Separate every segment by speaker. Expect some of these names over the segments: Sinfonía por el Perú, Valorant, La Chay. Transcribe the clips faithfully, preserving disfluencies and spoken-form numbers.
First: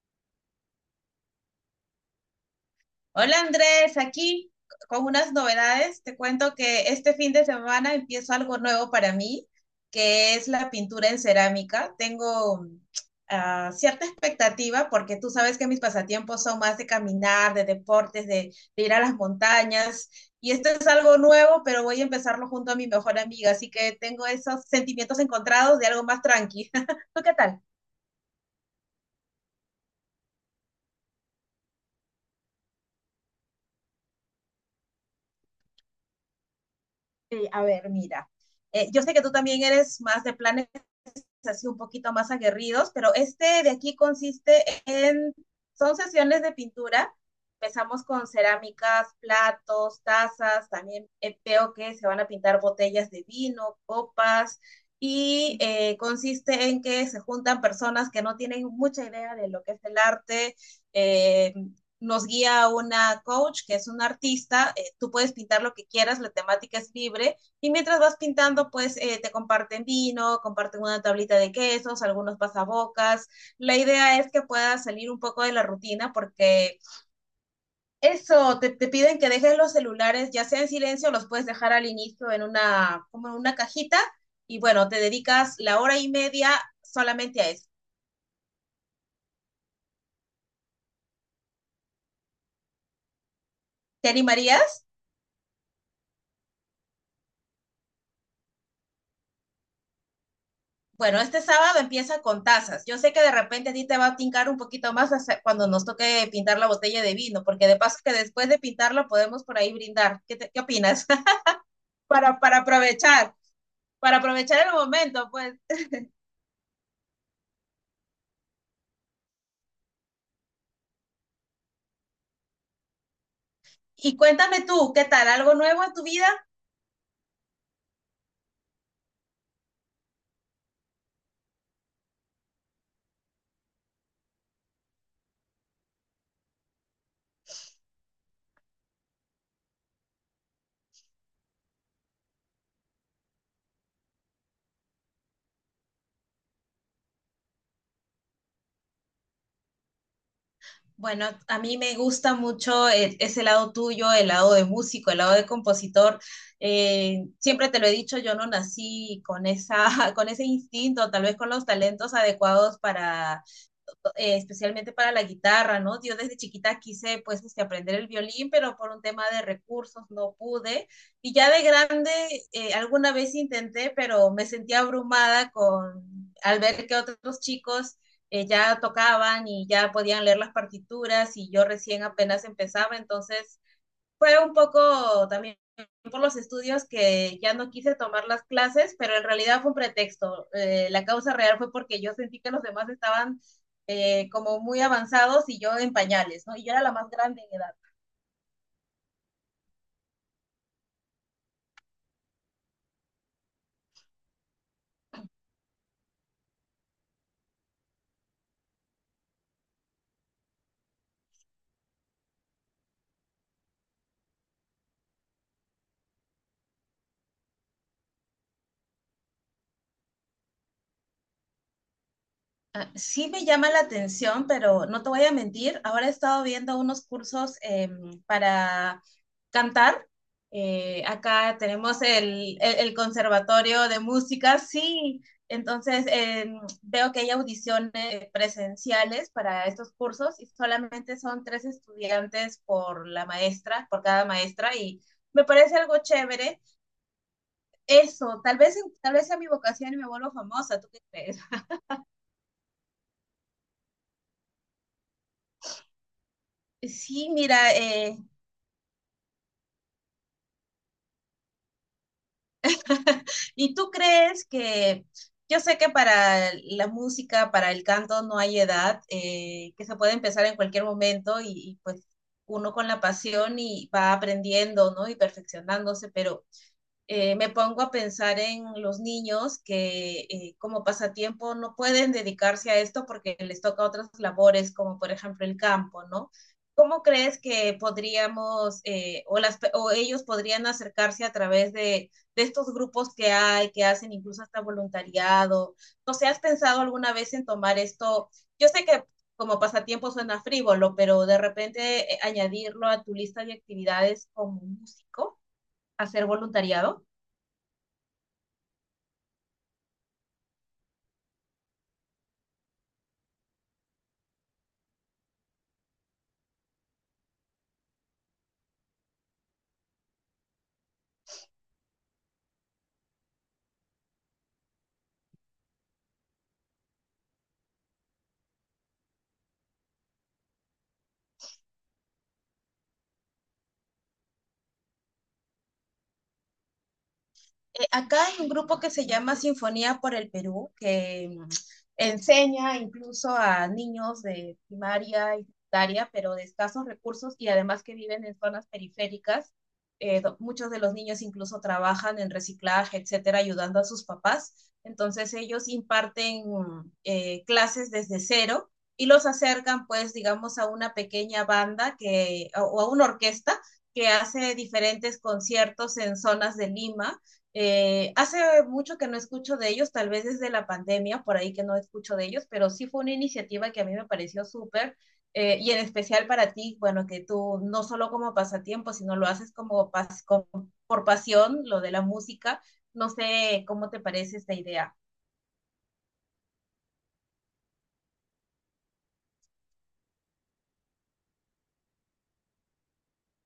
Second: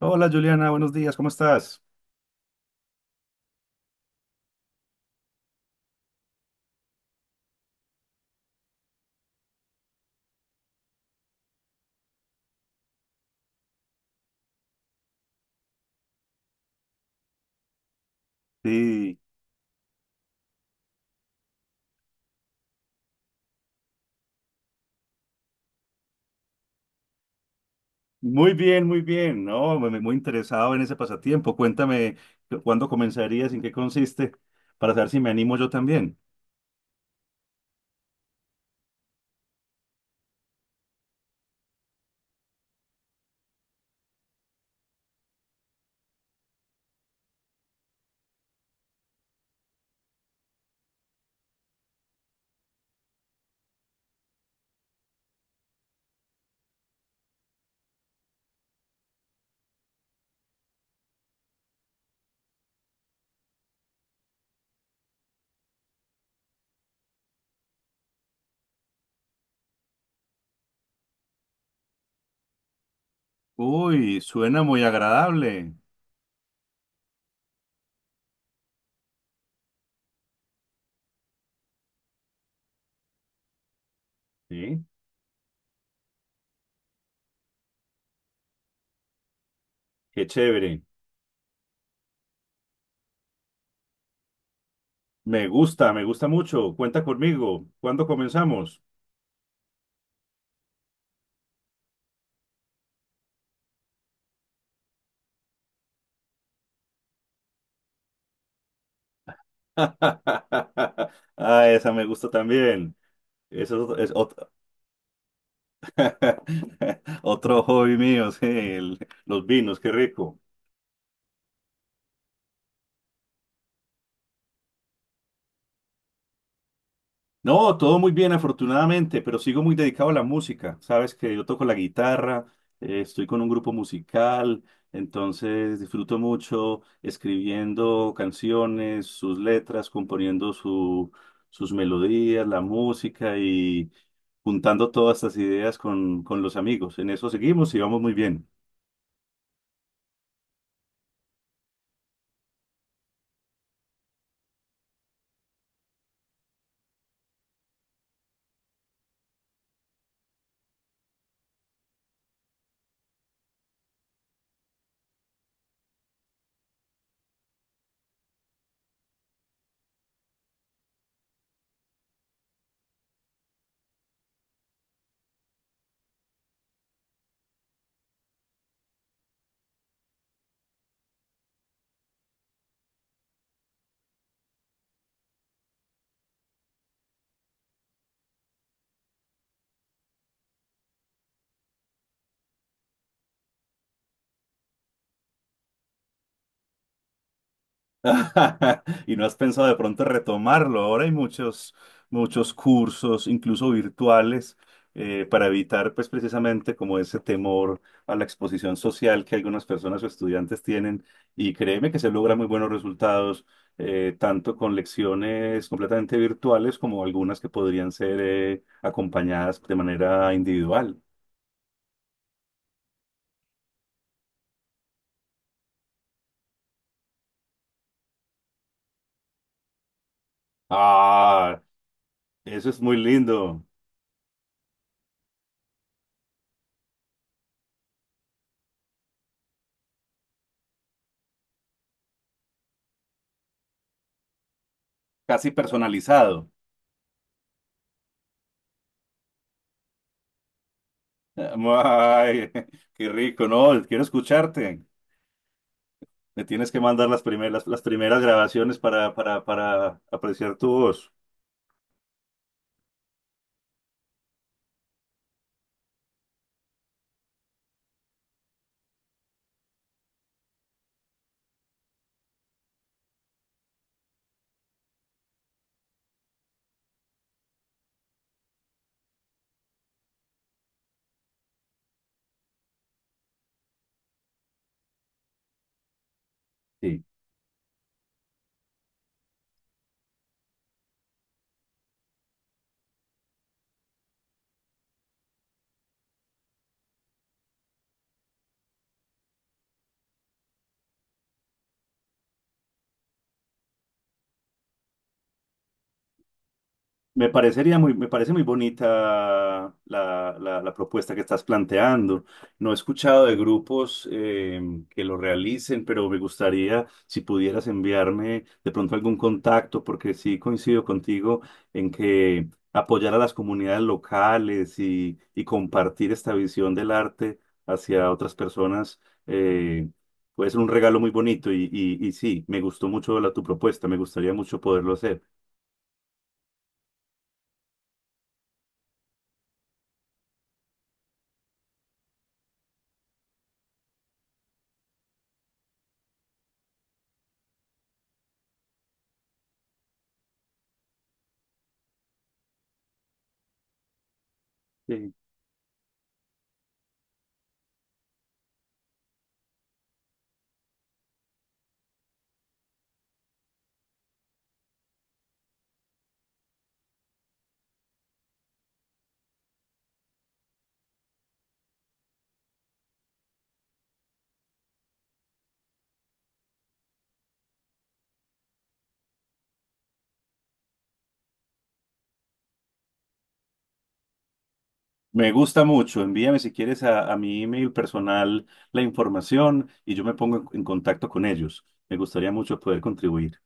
Speaker 1: Hola Juliana, buenos días, ¿cómo estás?
Speaker 2: Hola Andrés, aquí con unas novedades. Te cuento que este fin de semana empiezo algo nuevo para mí, que es la pintura en cerámica. Tengo mm, ah, cierta expectativa porque tú sabes que mis pasatiempos son más de caminar, de deportes, de, de ir a las
Speaker 1: Sí,
Speaker 2: montañas. Y esto es algo nuevo, pero voy a empezarlo junto a mi mejor amiga, así que tengo esos sentimientos encontrados de algo más tranqui. ¿Tú qué tal?
Speaker 1: muy bien, muy bien, ¿no? Muy, muy interesado en ese pasatiempo. Cuéntame cu- cuándo comenzarías, en qué consiste, para saber si me animo yo también.
Speaker 2: Sí, a ver, mira. Eh, yo sé que tú también eres más de planes así un poquito más aguerridos, pero este de aquí consiste en, son sesiones de pintura, empezamos con cerámicas, platos, tazas, también eh, veo que se van a pintar botellas de vino, copas, y eh, consiste en que se juntan personas que no tienen mucha idea de lo que es el arte. Eh, Nos guía una coach que es un artista, eh, tú puedes pintar lo que quieras, la temática es libre y mientras vas pintando, pues eh, te comparten vino, comparten una tablita de quesos, algunos pasabocas. La idea
Speaker 1: Uy,
Speaker 2: es que
Speaker 1: suena muy
Speaker 2: puedas salir un poco de la
Speaker 1: agradable.
Speaker 2: rutina porque eso, te, te piden que dejes los celulares, ya sea en silencio, los puedes dejar al inicio en una, como en una cajita. Y
Speaker 1: Sí,
Speaker 2: bueno, te dedicas la hora y media solamente a eso.
Speaker 1: qué chévere.
Speaker 2: ¿Te animarías?
Speaker 1: Me gusta, me gusta mucho. Cuenta conmigo. ¿Cuándo comenzamos?
Speaker 2: Bueno, este sábado empieza con tazas. Yo sé que de repente a ti te va a tincar un poquito más hasta cuando nos toque pintar la botella de vino, porque de paso que después de pintarla podemos por ahí brindar. ¿Qué, te, qué opinas?
Speaker 1: Ah, esa me gusta
Speaker 2: para, para
Speaker 1: también.
Speaker 2: aprovechar,
Speaker 1: Eso es
Speaker 2: para
Speaker 1: otro,
Speaker 2: aprovechar el momento, pues.
Speaker 1: otro hobby mío, sí, el- los vinos, qué rico.
Speaker 2: Y cuéntame tú, ¿qué tal? ¿Algo nuevo en tu vida?
Speaker 1: No, todo muy bien, afortunadamente, pero sigo muy dedicado a la música. Sabes que yo toco la guitarra, eh, estoy con un grupo musical, entonces disfruto mucho escribiendo canciones, sus letras, componiendo su- sus melodías, la música y juntando todas estas ideas con, con los amigos. En eso seguimos y vamos muy bien.
Speaker 2: Bueno, a mí me gusta mucho eh, ese lado tuyo, el lado de músico, el lado de compositor. Eh, siempre te lo he dicho, yo no nací con, esa, con ese instinto, tal vez con los talentos adecuados para eh, especialmente para la guitarra, ¿no? Yo desde chiquita quise, pues, este, aprender el violín, pero por un tema de recursos no pude. Y ya de grande, eh, alguna vez intenté, pero me sentía abrumada con, al ver que otros chicos eh, ya tocaban y ya podían leer las partituras y yo recién apenas empezaba, entonces fue un poco también por los estudios que ya no quise tomar las clases, pero en realidad fue un pretexto. Eh, la causa real fue porque yo sentí que los demás estaban eh, como muy avanzados y yo en pañales, ¿no? Y yo era la más grande en edad.
Speaker 1: Y no has pensado de pronto retomarlo. Ahora hay muchos, muchos cursos, incluso virtuales, eh, para evitar, pues, precisamente como ese temor a la exposición social que algunas personas o estudiantes tienen. Y créeme que se logran muy buenos resultados, eh, tanto con lecciones completamente virtuales como algunas que podrían ser, eh, acompañadas de manera individual.
Speaker 2: Ah, sí me llama la atención, pero no te voy a mentir, ahora he estado viendo unos cursos em, para cantar. Eh, acá
Speaker 1: Ah,
Speaker 2: tenemos el,
Speaker 1: eso
Speaker 2: el-
Speaker 1: es
Speaker 2: el
Speaker 1: muy lindo,
Speaker 2: conservatorio de música, sí. Entonces em, veo que hay audiciones eh, presenciales para estos cursos y solamente son tres estudiantes por la maestra, por cada maestra y me
Speaker 1: casi
Speaker 2: parece algo
Speaker 1: personalizado.
Speaker 2: chévere. Eso, tal vez, tal vez sea mi vocación y me vuelvo famosa, ¿tú qué crees?
Speaker 1: Ay, qué rico, no, quiero escucharte. Me tienes que mandar las
Speaker 2: Sí,
Speaker 1: primeras,
Speaker 2: mira,
Speaker 1: las
Speaker 2: eh,
Speaker 1: primeras grabaciones para, para, para apreciar tu voz.
Speaker 2: ¿Y tú crees que, yo sé que para la música, para el canto no hay edad, eh, que se puede empezar en cualquier momento y, y pues uno con la pasión y va aprendiendo, ¿no? Y perfeccionándose, pero eh, me pongo a pensar en los niños que eh, como pasatiempo no pueden dedicarse a esto porque les toca otras labores, como por ejemplo el campo, ¿no? ¿Cómo
Speaker 1: Sí.
Speaker 2: crees que podríamos eh, o, las, o ellos podrían acercarse a través de, de estos grupos que hay, que hacen incluso hasta voluntariado? No sé, ¿has pensado alguna vez en tomar esto? Yo sé que como pasatiempo suena frívolo, pero de repente eh, añadirlo a tu lista de actividades como músico, hacer voluntariado.
Speaker 1: Me parecería muy, me parece muy bonita la, la- la propuesta que estás planteando. No he escuchado de grupos eh, que lo realicen, pero me gustaría si pudieras enviarme de pronto algún contacto, porque sí coincido contigo en que apoyar a las comunidades locales y, y compartir esta visión del arte hacia otras personas eh, puede ser un regalo muy bonito y, y, y sí, me gustó mucho la, tu propuesta, me gustaría mucho poderlo hacer.
Speaker 2: Eh, acá hay un grupo que se llama Sinfonía por el Perú, que mm, enseña incluso a niños de primaria y secundaria, pero de escasos recursos y además que viven en zonas periféricas. Eh, do- muchos de los niños incluso trabajan en reciclaje, etcétera, ayudando a sus papás.
Speaker 1: Sí.
Speaker 2: Entonces ellos imparten mm, eh, clases desde cero y los acercan, pues, digamos, a una pequeña banda que, o o a una orquesta que hace diferentes conciertos en zonas de Lima eh, hace mucho que no escucho de ellos, tal vez desde la pandemia, por ahí que no escucho de ellos, pero sí fue una iniciativa que a mí me pareció súper eh, y en especial para ti, bueno, que tú no solo como pasatiempo, sino lo haces como pas- como por pasión, lo de la música. No sé cómo te parece esta idea.
Speaker 1: Me gusta mucho. Envíame si quieres a, a mi email personal la información y yo me pongo en, en contacto con ellos. Me gustaría mucho poder contribuir.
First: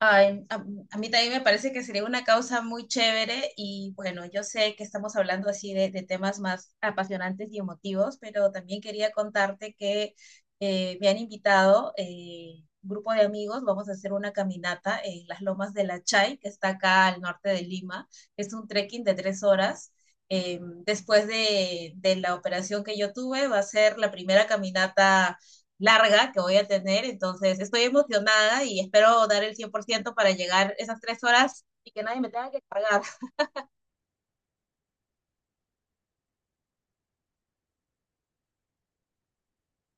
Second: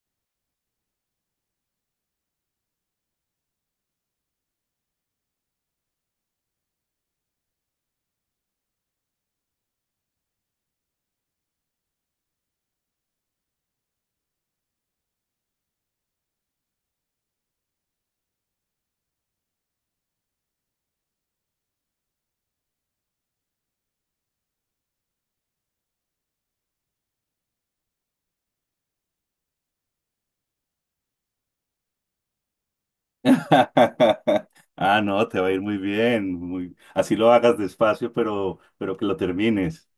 Speaker 2: Ay, a, a mí también me parece que sería una causa muy chévere y bueno, yo sé que estamos hablando así de, de temas más apasionantes y emotivos, pero también quería contarte que eh, me han invitado eh, un grupo de amigos, vamos a hacer una caminata en las lomas de La Chay, que está acá al norte de Lima. Es un trekking de tres horas. Eh, Después de, de la operación que yo tuve, va a ser la primera caminata larga que voy a tener, entonces estoy emocionada y espero dar el cien por ciento para llegar esas tres horas y que nadie me tenga que cargar.
Speaker 1: Ah, no, te va a ir muy bien. Muy... Así lo hagas despacio, pero, pero que lo termines.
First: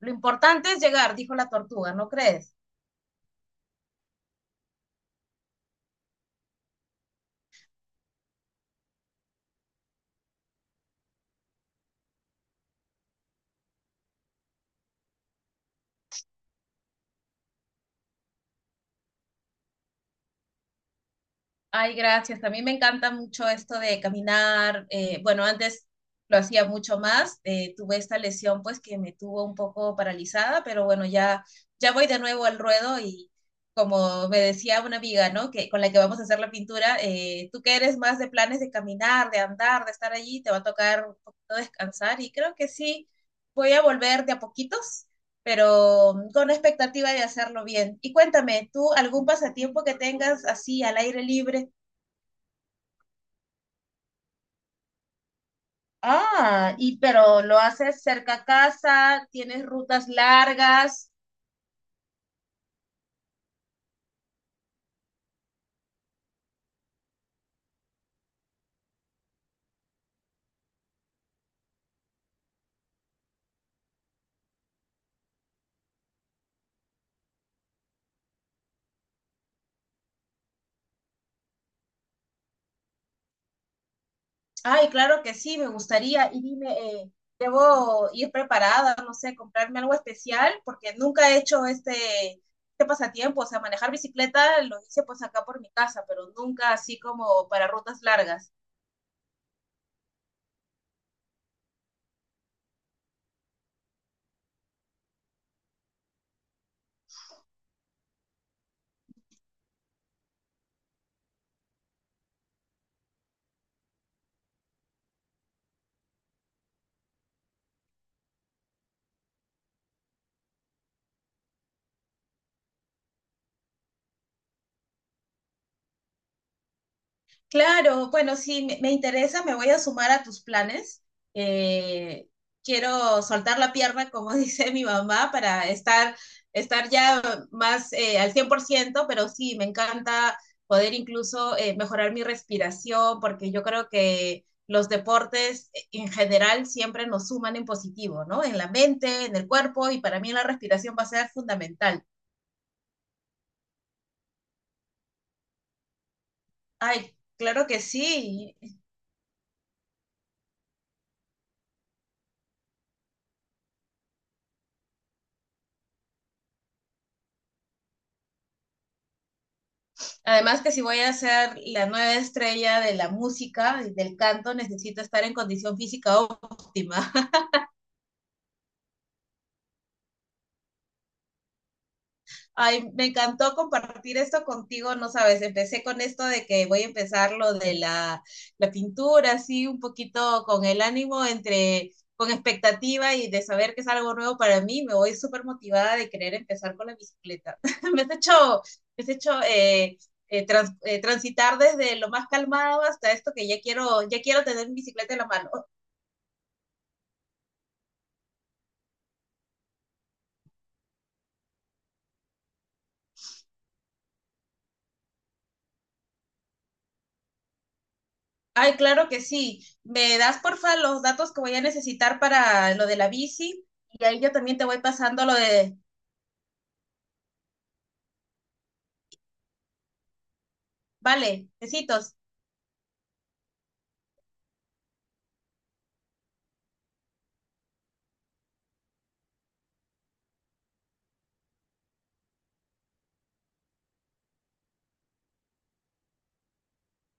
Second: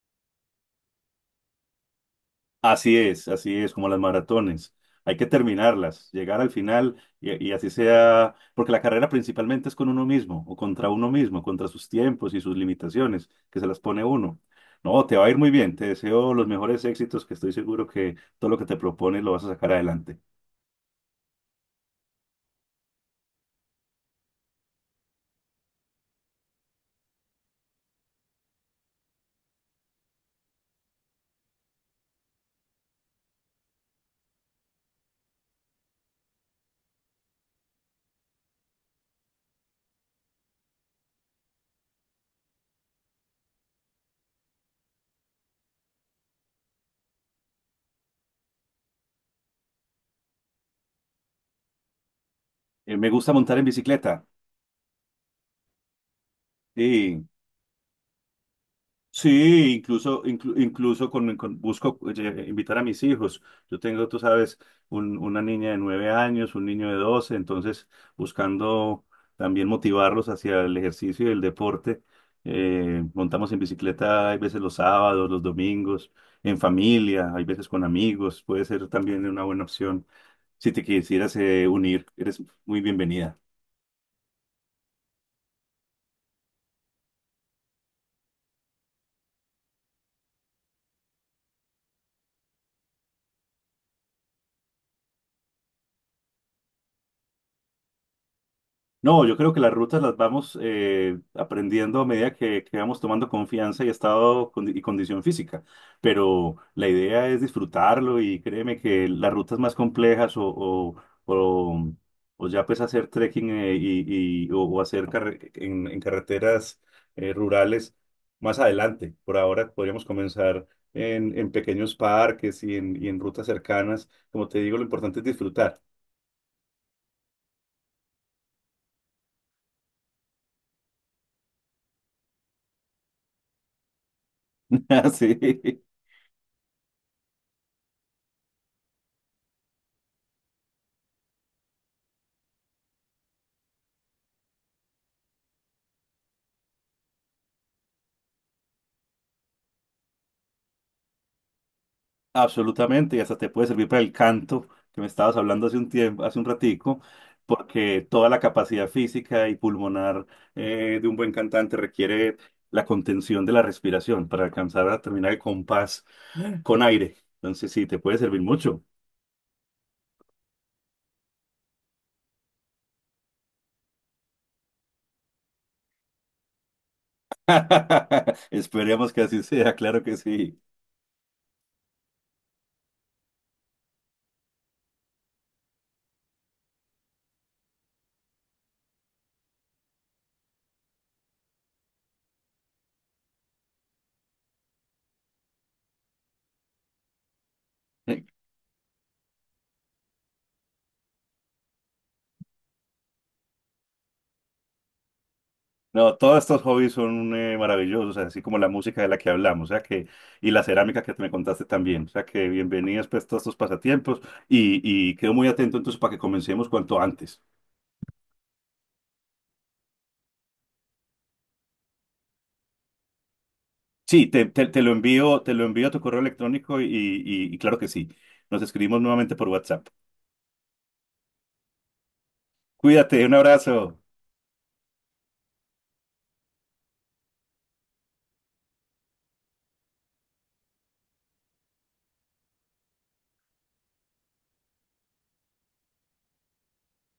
Speaker 2: Lo importante es llegar, dijo la tortuga, ¿no crees?
Speaker 1: Así es, así es, como las maratones. Hay que terminarlas, llegar al final y, y así sea, porque la carrera principalmente es con uno mismo o contra uno mismo, contra sus tiempos y sus limitaciones que se las pone uno. No, te va a ir muy bien, te deseo los mejores éxitos, que estoy seguro que todo lo que te propones lo vas a sacar adelante.
Speaker 2: Ay, gracias. A mí me encanta mucho esto de caminar. Eh, bueno, antes lo hacía mucho más. Eh, tuve esta lesión pues que me tuvo un poco paralizada, pero bueno, ya, ya voy de nuevo al ruedo y como me decía una amiga, ¿no? Que con la que vamos a hacer la pintura, eh, tú que eres más de planes de caminar, de andar, de estar allí, te va a tocar un poquito descansar y creo que sí, voy a volver de a poquitos. Pero mm, con la expectativa de hacerlo bien. Y cuéntame, ¿tú algún pasatiempo que tengas así al aire libre?
Speaker 1: Eh, me gusta montar en bicicleta,
Speaker 2: Ah, y
Speaker 1: sí,
Speaker 2: pero lo haces cerca a casa, tienes
Speaker 1: Sí,
Speaker 2: rutas
Speaker 1: incluso, inclu- incluso
Speaker 2: largas.
Speaker 1: con, con- busco eh, invitar a mis hijos. Yo tengo, tú sabes, un- una niña de nueve años, un niño de doce, entonces buscando también motivarlos hacia el ejercicio y el deporte. Eh, montamos en bicicleta, hay veces los sábados, los domingos, en familia, hay veces con amigos, puede ser también una buena opción. Si te quisieras eh, unir, eres muy bienvenida.
Speaker 2: Ay, claro que sí, me gustaría. Y dime, eh, ¿debo ir preparada, no sé, comprarme algo especial? Porque nunca he hecho este, este pasatiempo, o sea, manejar bicicleta lo hice pues acá por mi casa, pero nunca así como para rutas largas.
Speaker 1: No, yo creo que las rutas las vamos eh, aprendiendo a medida que, que vamos tomando confianza y estado condi- y condición física. Pero la idea es disfrutarlo y créeme que las rutas más complejas o, o, o- o ya pues hacer trekking eh, y, y- o, o hacer carre- en, en carreteras eh, rurales más adelante. Por ahora podríamos comenzar en, en pequeños parques y en, y en rutas cercanas. Como te digo, lo importante es disfrutar.
Speaker 2: Claro, bueno, si me me interesa, me voy a sumar a tus planes. Eh, Quiero soltar la pierna, como dice mi mamá, para
Speaker 1: Sí.
Speaker 2: estar, estar ya más eh, al cien por ciento. Pero sí, me encanta poder incluso eh, mejorar mi respiración, porque yo creo que los deportes eh, en general siempre nos suman en positivo, ¿no? En la mente, en el cuerpo, y para mí la respiración va a ser fundamental.
Speaker 1: Absolutamente, y hasta te puede servir para el canto que me estabas hablando hace un tiempo, hace un ratico,
Speaker 2: Ay, claro que
Speaker 1: porque toda la
Speaker 2: sí,
Speaker 1: capacidad física y pulmonar eh, de un buen cantante requiere la contención de la respiración para alcanzar a terminar el compás con aire. Entonces sí, te puede servir mucho.
Speaker 2: además que si voy a ser la nueva estrella de la música y del canto, necesito estar en condición física óptima.
Speaker 1: Esperemos que así sea, claro que sí.
Speaker 2: Ay, me encantó compartir esto contigo, no sabes, empecé con esto de que voy a empezar lo de la, la pintura, así un poquito con el ánimo entre, con expectativa y de saber que es algo nuevo para mí, me voy súper motivada de querer empezar con la bicicleta. Me has hecho, me has hecho eh, eh, trans, eh, transitar desde lo más calmado hasta esto que ya quiero, ya quiero tener mi bicicleta en la mano.
Speaker 1: No, todos estos hobbies son eh, maravillosos, así como la música de la que hablamos, o sea que, y la cerámica que me contaste también, o sea que bienvenidas pues todos estos pasatiempos y, y quedo muy atento entonces para que comencemos cuanto antes.
Speaker 2: Ay, claro que sí. Me das porfa los datos que voy a necesitar para lo de la bici y ahí
Speaker 1: Sí,
Speaker 2: yo
Speaker 1: te,
Speaker 2: también te
Speaker 1: te,
Speaker 2: voy
Speaker 1: te lo
Speaker 2: pasando lo
Speaker 1: envío, te lo
Speaker 2: de,
Speaker 1: envío a tu correo electrónico y, y y claro que sí, nos escribimos nuevamente por WhatsApp.
Speaker 2: vale, besitos.
Speaker 1: Cuídate, un abrazo.